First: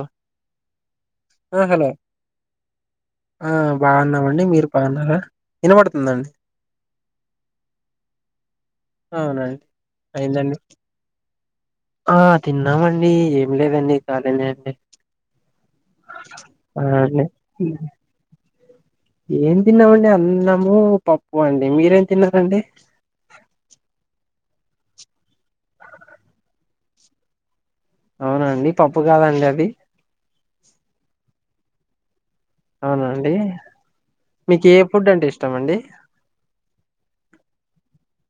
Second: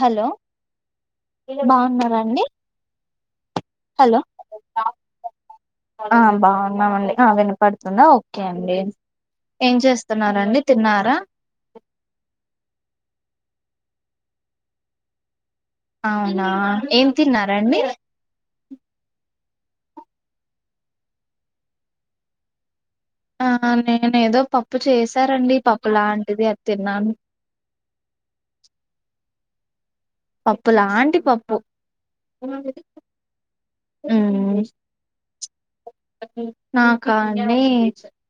Hello ఆ మీరు hello బావున్నారాండి? ఆ బావున్నావండి మీరు బావున్నారా? ఆ బావున్నామండి ఆ వినపడుతుందా ఓకే అండి అవునండి ఏం అయిందండి చేస్తున్నారండి తిన్నారా? ఆ తిన్నామండి ఏం లేదండి కాలేనే అండి. అవునా ఆ ఏం అండి తిన్నారండి ఏం తిన్నావండి అన్నము, పప్పు అండి మీరేం తిన్నారండి. ఆహ నేనెదో పప్పు చేశారండి పప్పు లాంటిది అది తిన్నాను. అవునాండి పప్పు కాదండి అది పప్పులాంటి పప్పు అవునాండి ఉమ్ మీకు ఏ ఫుడ్ అంటే ఇష్టం అండి? నాకా అండి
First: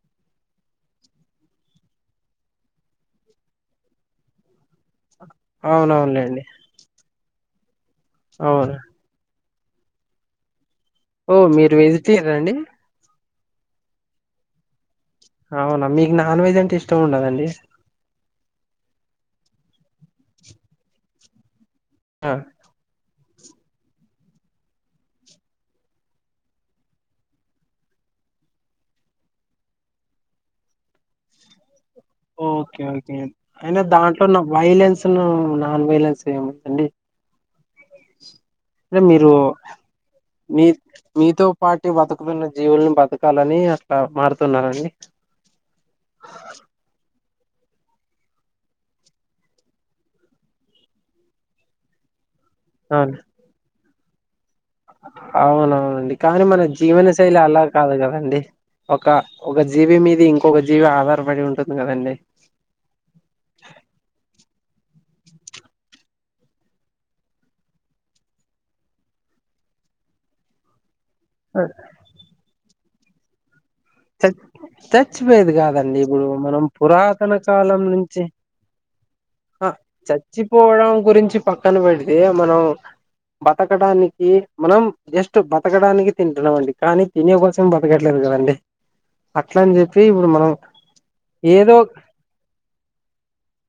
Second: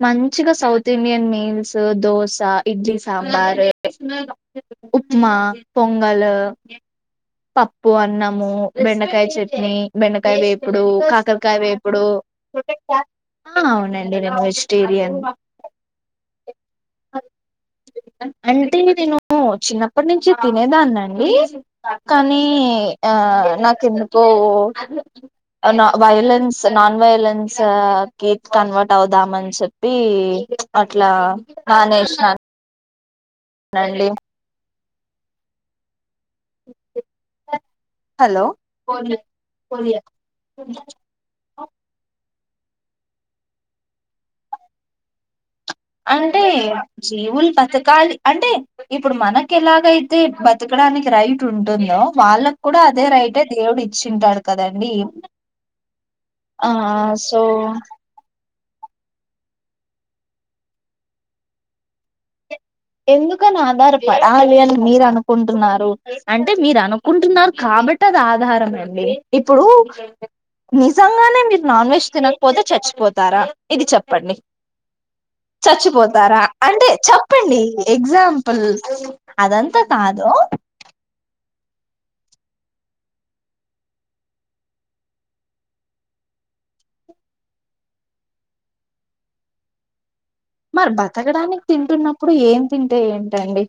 మంచిగా south Indian meals dosa idli sambar upma, pongal, అవునవునులేండి పప్పు అన్నము అవును బెండకాయ చేట్ హే బెండకాయ వేపుడు, ఓ కాకరకాయ మీరు వేపుడు వెజిటేరియన్ అండి ఆ అవునండి నేను వెజిటేరియన్. అవునా మీకు నాన్ వెజ్ అంటే ఇష్టం ఉండదండి. అంటే నేను చిన్నప్పటి నుంచి తినేదాన్ని అండి ఆ కానీ ఆ నాకు ఎందుకో నా వైలెన్స్, నాన్ వయలెన్స్ గీ కన్వర్ట్ అవుదామని చెప్పి చ్ అట్లా కనేషాన్ ఓకే ఓకే అయినా దాంట్లో నువ్వు వైలెన్స్ ను, నాన్ వైలెన్స్ ఏముందండి. హలో అదే మీరు మీ మీతో పాటి బతుకు కొన్ని జీవుల్ని బతకాలని అట్లా మారుతున్నడి. అంటే ఏ వ. జీవుల్ బతకాలి, అంటే ఇప్పుడు మనకి ఎలాగైతే బతకడానికి రైట్ ఉంటుందో వాళ్ళ. కూడా అదే అవును రైటే దేవుడు ఇచ్చింటాడు. కదండి అవునవునండి కానీ మన ఆ జీవన శైలి సో అలా కాదు కదండి. ఒక ఒక జీవీ మీది ఇంకొక జీవి ఆధారపడి ఉంటుంది గదండి. ఎందుకని ఆధారపడాలి అని మీరు అనుకుంటున్నారు అంటే మీరు అనుకుంటున్నారు కాబట్టి అది ఆధారం మండి ఇప్పుడు మీ. నిజంగానే ఆ, మీరు నాన్ వెజ్ తినకపోతే చచ్చిపోతార. ఇది చ చెప్పండి, చచ్చిపోయేది కాదండి ఇప్పుడు చచ్చిపోతార మనం అంటే పురాతన చప్పండి. కాలం నుంచి ఎగ్జామ్ఫుల్ ఆ అదంతా కాదు. చచ్చిపోవడం గురించి పక్కన పెడితే మనం బతకడానికి మనం జస్ట్ బతకడానికి తింటున్నాం అండి. కానీ తినే కోసం బతకట్లేదు. నిజమండి, అట్ల అని జెప్పి ఇపు. మర్ బతకడానికి తింటున్నప్పుడు ఏం తింటే ఏంటండి.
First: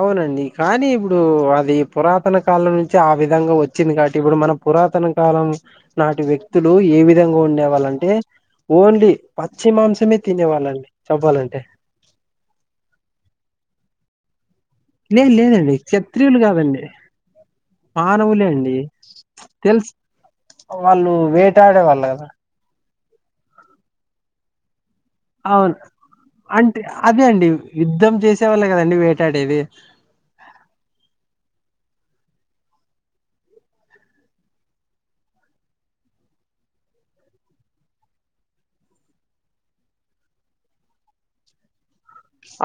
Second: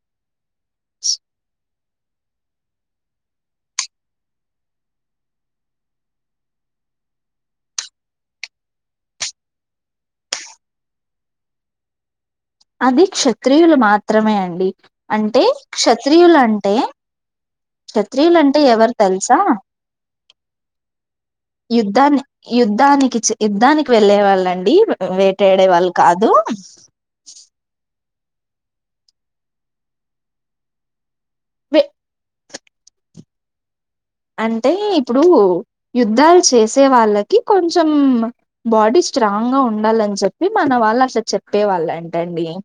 అవునండి కానీ ఇప్పుడు ఆ. అది పురాతన కాలం నుంచి ఆ విధంగా వొచ్చింది గవట్టి ఇప్పుడు మన పురాతన కాలం, నాటి వ్యక్తు. లు ఏ విధంగా ఉండేవాళ్ళంటే. ఓన్లీ పచ్చి మాంసమే తినేవాళ్ళ, చెప్పాలంటే. అది క్షత్రియులు మాత్రమే అండి. లేదు అంటే లేదండి క్షత్రియులు అంటే. కాదండి మానవులే క్షత్రియులంటే అండి ఎవరు తెలుసా ఆ. తెలుసు వాళ్ళు వేటాడే వాళ్ళు యుద్ధాన్ని, కదా యుద్ధానికి చె, యుద్ధానికి వెళ్ళే వాళ్ళండి. వేటాడే అవున్, వాళ్ళు కాదు అంటే అదే అండి యుద్ధం. చేసేవాళ్లే గదండి వేటాడేది. వె. అంటే ఇప్పుడు, యుద్ధాలు చేసే వాళ్ళకి కొంచం మ్ బాడీ. స్ట్రాంగ్ గా ఉండాలని చెప్పి మన వాళ్ళు అసలు చెప్పే వాళ్ళ అంన్.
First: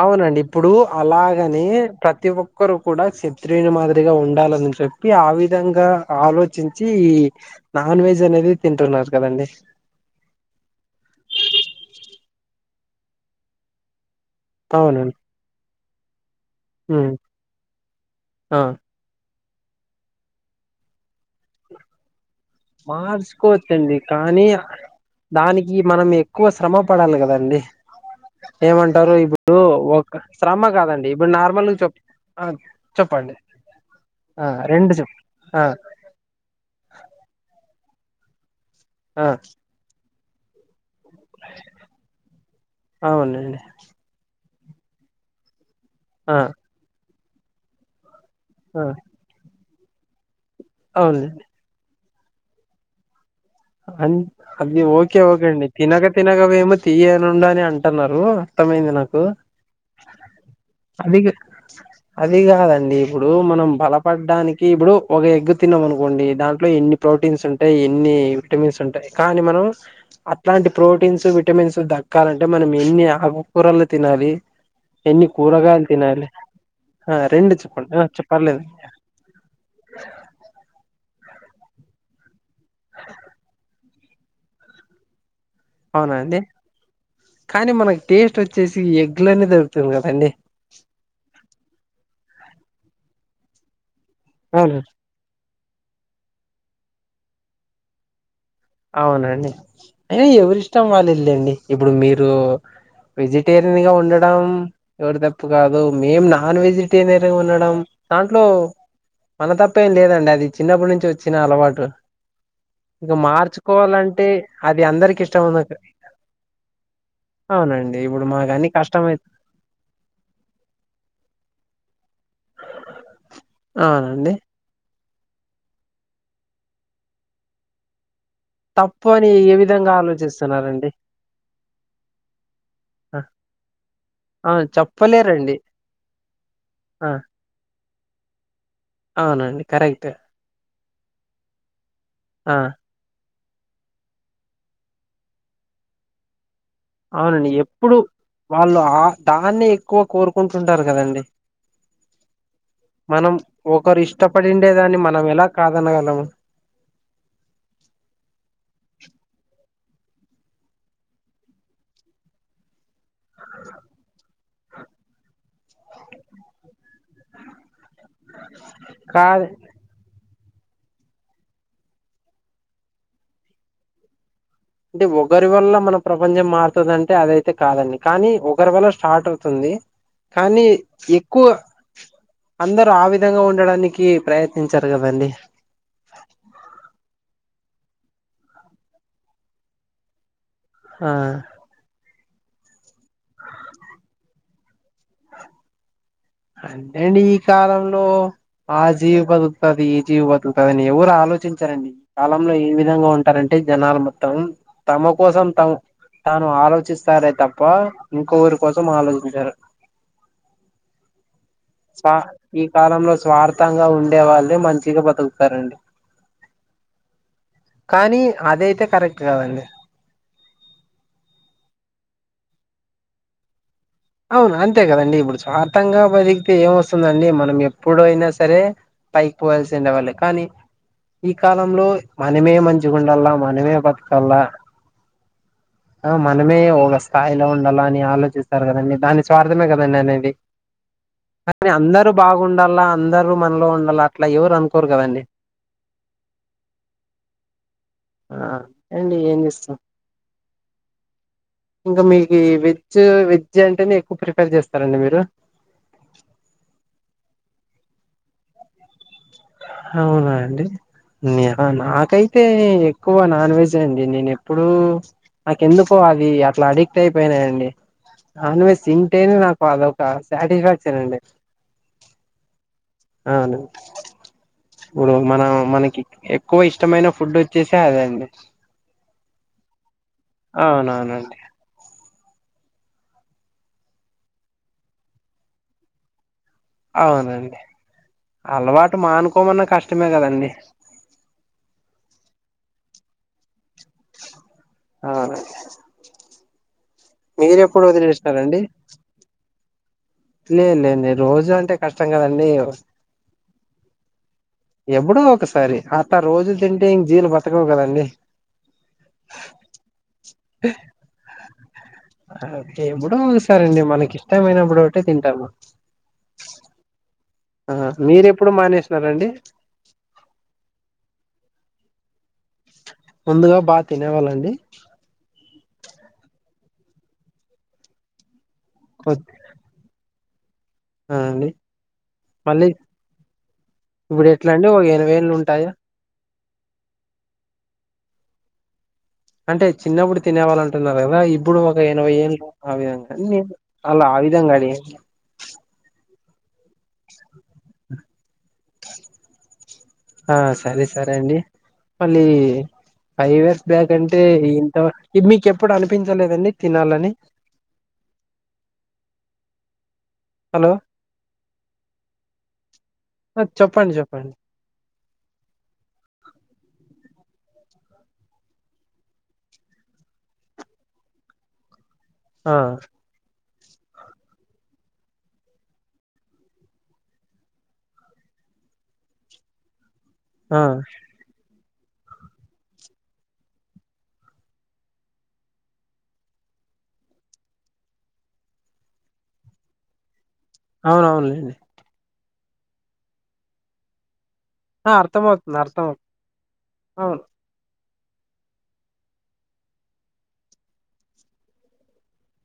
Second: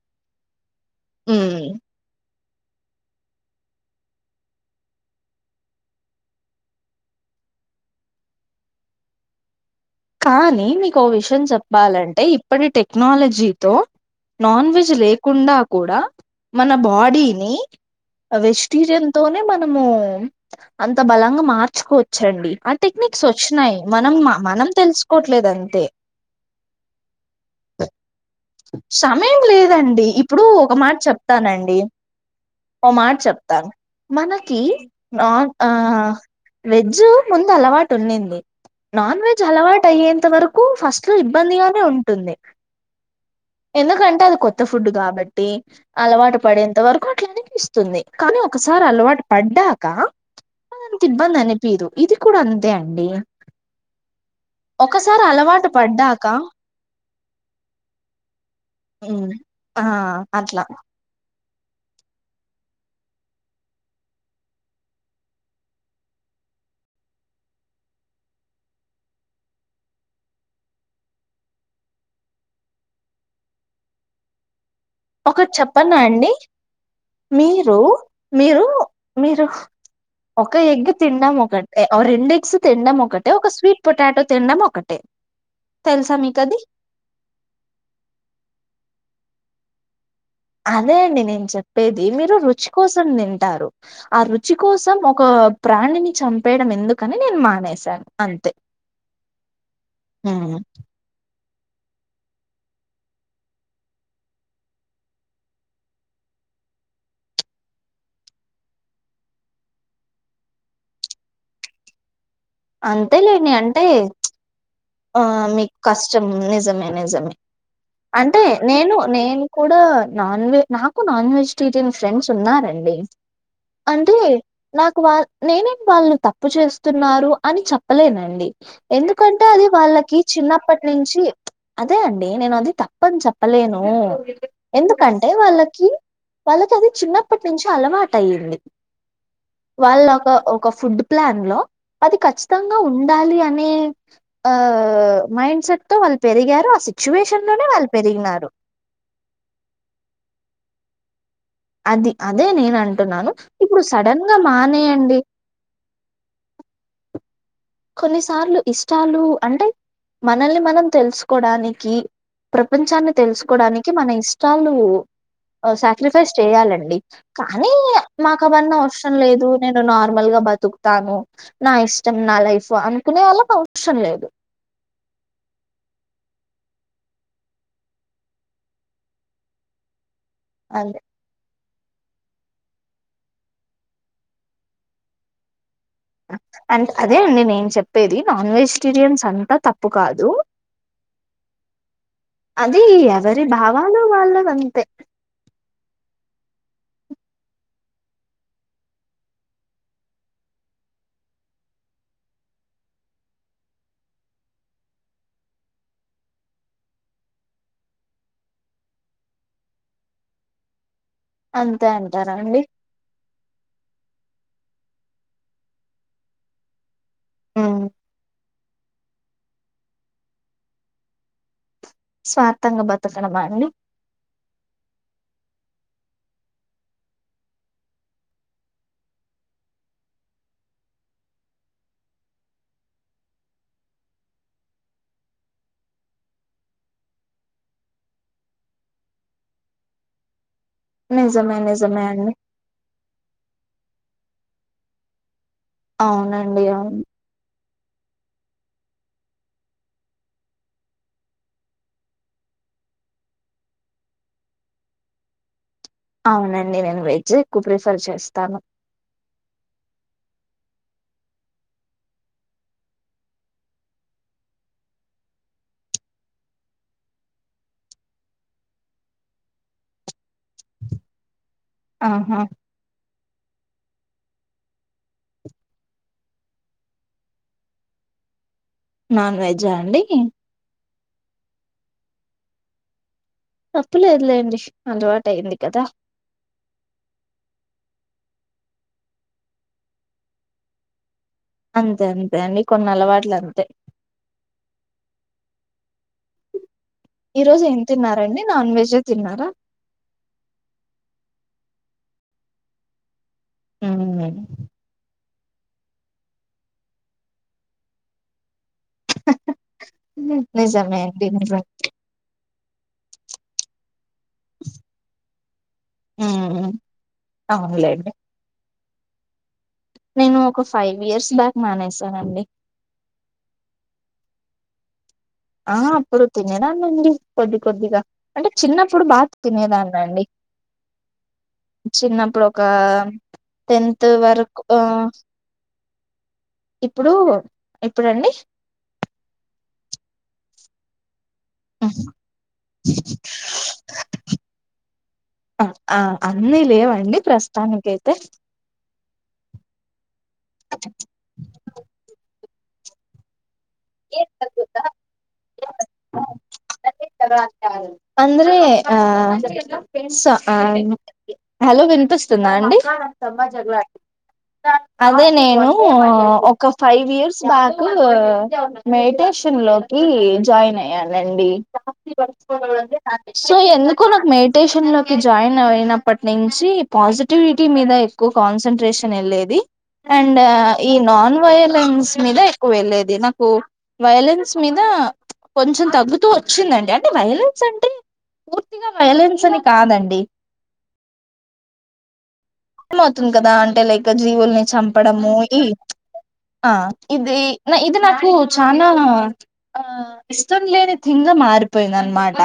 అవునండి ఇప్పుడు అలాగనే ఉమ్ ప్రతి ఒ. ఒక్కరు కూడా, శత్రియుని మాదిరిగా ఉండాలని చెప్పి ఆ విధంగా ఆలోచించి ఈ. నాన్ వెజ్ అనేదే తింటున్నారు కదండీ. కానీ మీకు ఓ విషయం చెప్పాలంటే ఇప్పటి టెక్నాలజీతో. నాన్ వెజ్ అవునండి లేకుండా కూడా మన ఉమ్ బాడీని. అ ఆ వెజిటిరియన్ తోనే మనము అంత బలంగా మార్చుకో. చెడ్డి ఆ టెక్నిక్స్ వొచ్చినాయి మార్చుకోవచ్చండి మనం మ కానీ మనం. తెలుసుకోవట్లేదు దానికి అంతే మనం ఎక్కువ శ్రమ పడాలి కద అండి ఏమంటారు సమయం ఇప్పుడు లేదండి ఒక ఇప్పుడు శ్రమ ఒక మాట కాదండి ఇప్పుడు నార్మల్ చెప్తానండి చెప్ ఆ ఓ మాట చెప్పండి చెప్తాన్ ఆ మనకి రెండు చెప్ నాన్ ఆ... వెజ్జు ముందు అలవాటు ఉన్నింది నాన్ ఆ వెజ్ అలవాటు అయ్యేంత వరకు ఫస్ స్టు ఇబ్బందిగానే ఉంటుంది అవునండి ఎందుకంటే అది కొత్త ఫుడ్ గాబట్టి అలవాటు ఆ పడేంత వరకు అట్లానే అన్పిస్తుంది కానీ ఆ ఒకసారి అలవాటు పడ్డాక అంత అవును ఇబ్బంది అనిపీదు ఇది కూడా అంతే అండి అన్ అది ఓకే ఒకసారి ఓకే అండి అలవాటు తినగ పడ్డాక తినగ వేమ తియ్యనుండు అని అంటన్నారు త్తమైంది నాకు హ్మ్. ఆ అట్లా అది ఇగ అది గాదండి ఇప్పుడు మనం బలపడ్డానికి ఇప్పుడు ఒక ఎగ్గు తిన్నాం అనుకోండి దాంట్లో ఎన్ని ప్రోటీన్స్ ఉంటాయ్ ఎన్ని టమిన్స్ ఉంటాయ్ కానీ మనం అట్లాంటి ప్రోటీన్సు విటమిన్సు దక్కాలంటే మనం ఎన్ని ఆ కొర్రెలు తినాలి ఎన్ని ఒకట్ కూరగాయలు చెప్పన తినాలి అండి ఆ రెండు మీరు చెప్పండి ఆ చె పర్లేదు మీరు మీరు ఒక ఎగ్గు తిన్డం ఒకటే రెండ్ ఎగ్స్ తిన్డం మొక్కటే ఒక స్వీట్ పొటాటో తిన్డం మొక్కటే అవునా అండి. కానీ మనకి టేస్ట్ వచ్చేసి ఎగ్లనే దొరుకుతుంది కదండి. చి కోసం తింటారు, ఆ రుచి అవును కోసం ఒక ప్రాణిని చంపేయడం ఎందుకని నేను మానేశాను అంతే. అవునండి. అయినా ఉమ్. ఎవరిష్టం వాలిల్లెండి. ఇప్పుడు మీరు వెజిటేరియన్ గా ఉండడం, ఎవర్ తప్పు కాదు, మేం నాన్ వెజిటేరియన్ గా ఉండడం. దాంట్లో మన తప్పేం లేదండి. అది చిన్నప్పటి నుంచి వచ్చిన అలవాటు. అంతే లేండి అం వాలంటే ఆ మీకు కష్టం. నిజమే నిజమే అవునండి ఇప్పుడు అంటే మాకన్ని నేను కష్టమయి నేన్ కూడా నాన్ వె నాకు నాన్ వెజిటేరియన్ ఫ్రెండ్స్ న్నారండి అంటే అవునండి నాకు వాల్ నేనేం వాళ్ళని తప్పు చేస్తున్నారు అని చెప్పలేనండి. తప్పు అని ఎందుకంటే ఏ అది విధంగా వాళ్ళకి చిన్నప్పటి ఆలోచిస్తున్నారండి నుంచి. ప్చ్ అదే అండి. నేను అది తప్పని చెప్పలేను అవును ఎందుకంటే చెప్పలేరండి వాళ్ళకి వాళ్ళకాది ఆ చిన్నప్పటి నుంచి అలవాటయ్యింది. అవునండి కరెక్టె క ఫుడ్ ప్లాన్ లో అది ఖచ్చితంగా ఉండాలి. అనే ఆ మైండ్ సెట్ తో వాళ్ళు పెరిగారా. అవునండి. ఎప్పుడు వాళ్ళు ఆ దాన్నే ఎక్కువ కోరుకుంటుంటారు కదండి. అది అదే నేను అంటున్నాను. మనం ఇప్పుడు ఒకరు సడన్ గా ఇష్టపడిండే దాన్ని. మానేయండి మనం ఎలా కాదనగలాం. కొన్నిసార్లు ఇష్టాలు. అంటే మనల్ని మనం తెలుసుకోవడానికి. ప్రపంచాన్ని తెలుసుకోవడానికి, మన ఇష్ టాలు సాక్రిఫైస్ చేయాలండి. కానీ నాకావన్న అవసరం కాదు లేదు. నేను నార్మల్ గా బతుకుతాను నా ఇష్టం, నా లైఫ్. సో అనుకునే వాళ్ళకు అవసరం లేదు. అంటే ఒకరి వల్ల మన ప్రపంచం మారుతుందాంటే అదయితే కాదండి. కానీ ఒకరి వల్ల స్టార్ట్ అవుతుంది. ది కానీ అదే ఎక్కువ అందరూ ఆ విధంగా ఉండడానికి ప్రయత్నించరు కదండి. ఆ అంట్ అదే అండి. నేను చెప్పేది నాన్ వెజిటేరియన్స్ అంతా తప్పు కాదు. ఆహ్ అది ఎవరి భావాలు వాళ్ళదంతే అంటేండి ఈ కాలంలో ఆ జీవి బతుకుతది, ఈ జీవి బతుకుతది, అని ఎవరు ఆలోచించారండి. కాలంలో ఏ విధంగా ఉంటారంటే. జనాలు మొత్తం తమ కోసం తము తాను ఆలోచిస్తారే తప్ప. ఇంకోక్కరి కోసం ఆలోచించారు. [inaudible] అంతే స్వా అంటారా అండి ఈ కాలంలో స్వార్ తంగా ఉండే వాళ్ళే మంచిగా బతుకుతారండి. ఉమ్, కానీ అదయితే కరెక్ట్ కదండి. స్వార్థంగా బతుకడమా అండి. అవును అంతే కదండి. ఇప్పుడు స్వార్థం గా బతికితే ఏం వస్తుందండి. మనం ఎప్పుడైనా సరే పైక్ పోవాల్సిన వాళ్లే కానీ ఈ కాలంలో మనమే మంచిగుండల్లా, మనమే బతకల్లా. ఆ మనమే ఒక స్థాయిలో ఉండాల అని ఆలోచిస్తారు కదండి. దాన్నీ స్వార్థమే కదండి. అనేది నిజమే కానీ నిజమే అందరుూ అండి బాగుండాల అందరుూ మన్లో ఉండాల్ల. ట్లా ఎవరు అనుకోరు కదండీ. అవునండి అవున్ ఆ ఏండి ఏం చేస్తాం. ఇంకా మీకి ఈ విజ్ విజ్ అం అంటే మీ ఎక్కువ ప్రిఫేర్ చేస్తారండి. మీరు అవునండి నేను వెజ్ ఎక్కువ ప్రిఫర్ చేస్తాను అవునా అండి నాకైతే ఎక్కువ నాన్ వెజ్ అండి నేను ఎప్పుడూ నాక ఎందుకో అది అట్లా అడిక్ట్ అయిపోయినాయండి నాన్ వెజ్ తింటేనే నాకు అదొక సాటిస్ఫాక్షన్ అండి ఆహా అవును ఇప్పుడు మన మనకి ఎక్కువ ఇష్టమైన ఫుడ్ వచ్చేసే అదేండి నాన్ వెజా అండి. అవునవును అండి తప్పులేదులేండి అలవాటు అయ్యంది కదా అవునండి అలవాటు మానుకోమన్న కష్టమే కదండి అంతే అంతే అండి కొన్ని అలవాట్లు అంతే అవును ఈ మీరు రోజు ఏం ఎప్పుడు తిన్నారండి వదిలేసినారండి నాన్ వెజ్ తిన్నారా లేదు లే లే రోజు అంటే కష్టం కదండి హ్మ్. ఎప్పుడు ఒక సరే అట్ట రోజు తింటే ఇం జీవులు బతకవు కదంీ నిజామే అండి ఎప్పుడుో ఒకసారండి మనకి ఇష్టమైనప్పుడు ఒకటే తింటాము ఆ ఆ మీర ఎప్పుడు మానేసినారండి తింటానండి ముందుగా బాగా తినేవాళ్ళండి ఆ అప్పుడు తినేదాన్నండి కొద్ది కొద్దిగా అంటే చిన్నప్పుడు బాగా ఆ తినేదాన్న అండి అండి చిన్నప్పుడు ఒక మళ్ళీ టెన్త్ ఇప్పుడు ఎట్లా వర్క్ అండి ఆ ఒక ఎనభై ఏళ్ళు ఉంటాయా ఇప్పుడు ఇప్పుడుండి అంటే చిన్నప్పుడు తినే వాళ అంటున్నారు కదా ఇప్పుడు ఒక ఎనభై ఏళ్ళు ఆ విధంగా నను అలా ఆ విధంగా అడిగానండీ ఆ ఆ అన్నీ లేవండి ప్రస్తుతానిక అైతే ఆ సరే సరే అండి మళ్ళీ ఫైవ్ ఇయర్స్ బ్యాక్ అంటే ఇంత వారికి మీకు ఎప్పుడు అనిపించలేదండి. తినాలని అంద్రే ఆ హా హలో హలో వినిపిస్తుందా అండి ఆ చెప్పండి చెప్పండి అదే నేను ఒక ఫైవ్ ఇయర్స్ బాకు మెడిటేషన్ లోకి జాయిన్ అయ్యానండి. ఆ వకో అే నాే [unintelligible] సో ఎందుకో నాకు మెడిటేషన్ లోకి జాయిన్ అయినప్పటి నుంచి పాజిటివిటీ మీద ఎక్కువ కాన్సన్ట్రేషన్ వెళ్ళేది ఆ ఈ నాన్ వెజ్ మీద ఎక్కువ వెళ్ళేది నాకు వైలెన్స్ మీద కొంచెం తగ్గుతూ వచ్చిందండి అంటే వైలెన్స్ అంటే పూర్తిగా వైలెన్స్ అని కాదండి అవునవునండి ఏమవుతుంది కదా అంటే లైక్ జీవుల్ని ఆ చంపడ అర్థమవుతుంది ఇ అర్థమవుతుంది ఆ అవును ఇది నాకు చానా ఆ ఇష్టం లేని థింగా మారిపోయింది అనమాట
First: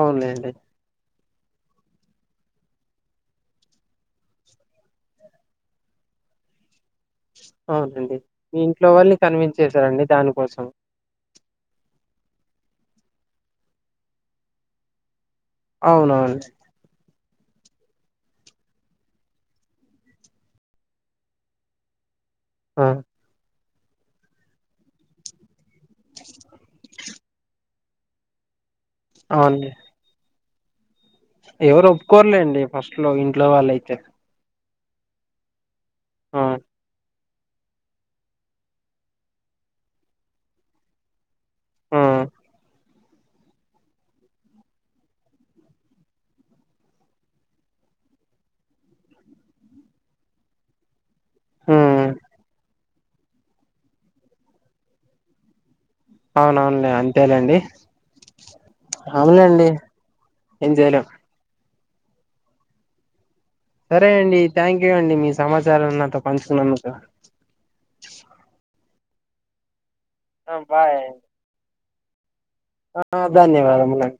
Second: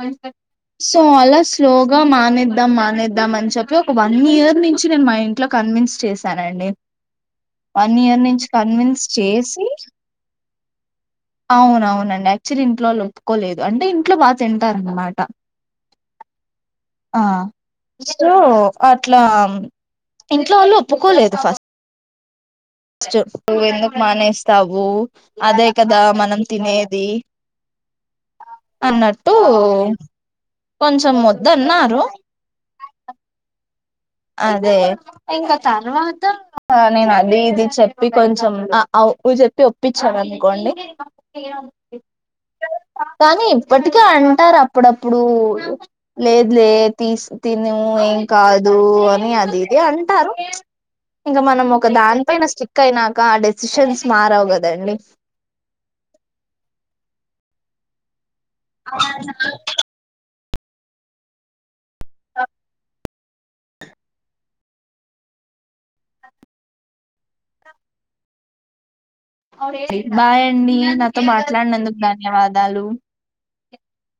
అవునులేండి సో అలా స్లోగా మానేద్దాం మానేద్దాం అని చెప్పి ఒక వన్ ఇయర్ నుంచి నేను మా ఇంట్లో కన్విన్స్ చేశానే. వన్ అవునండి ఇయర్ నుంచి మీ ఇంట్లో కన్విన్స్ వాళ్ళని కన్విన్స్ చేసి చేశారండి దానికోసం అవునవునండి యాక్చువల్లీ ఇంట్లో వాళ్ళు ఒప్పుకోలేదు అంటే ఇంట్లో బా తింటారన్మాట అవునా అండి ఆ మీరు అట్లా ఇంట్లో వాళ్ళు ఒప్పుకోలేదు ఫస్ట్ ఆ చెప్పు ఎందుకు మానేస్తావు అదే కదా మనం తినేది అన్నట్టు అవునండి కొంచ్ ఎవరు ఒప్పుకోరులేండి ఫస్ట్ లో ఇంట్లో వాళ్ళై అదే ఇంకా తర్వాత ఆ నేను అది ఇది చెప్పి కొంచెం చెప్పి ఒప్పించను అనుకోండి ఆ కానీ ఇప్పటికే అంటారు అప్పుడప్పుడు లేదు లే తీ తని ఏం కాదు అని అది ఇదో అంటారు ఇంక మనం ఒక ఉమ్ దాని పైన కైనాక ఆ డెసిషన్స్ మారవు గదండి అవునవునులే అంతేలేండి ఆ అవునులేండి ఏం జెయ్ లేం సరే అండి థ్యాంక్ యూ అండి మీ సమాచారాన్ని నాతో పంచుకున్నందుకు ఆ! బాయండి బాయ్ నాతో మాట్లాడినందుకు దాని ఆ ధన్యవాదములండి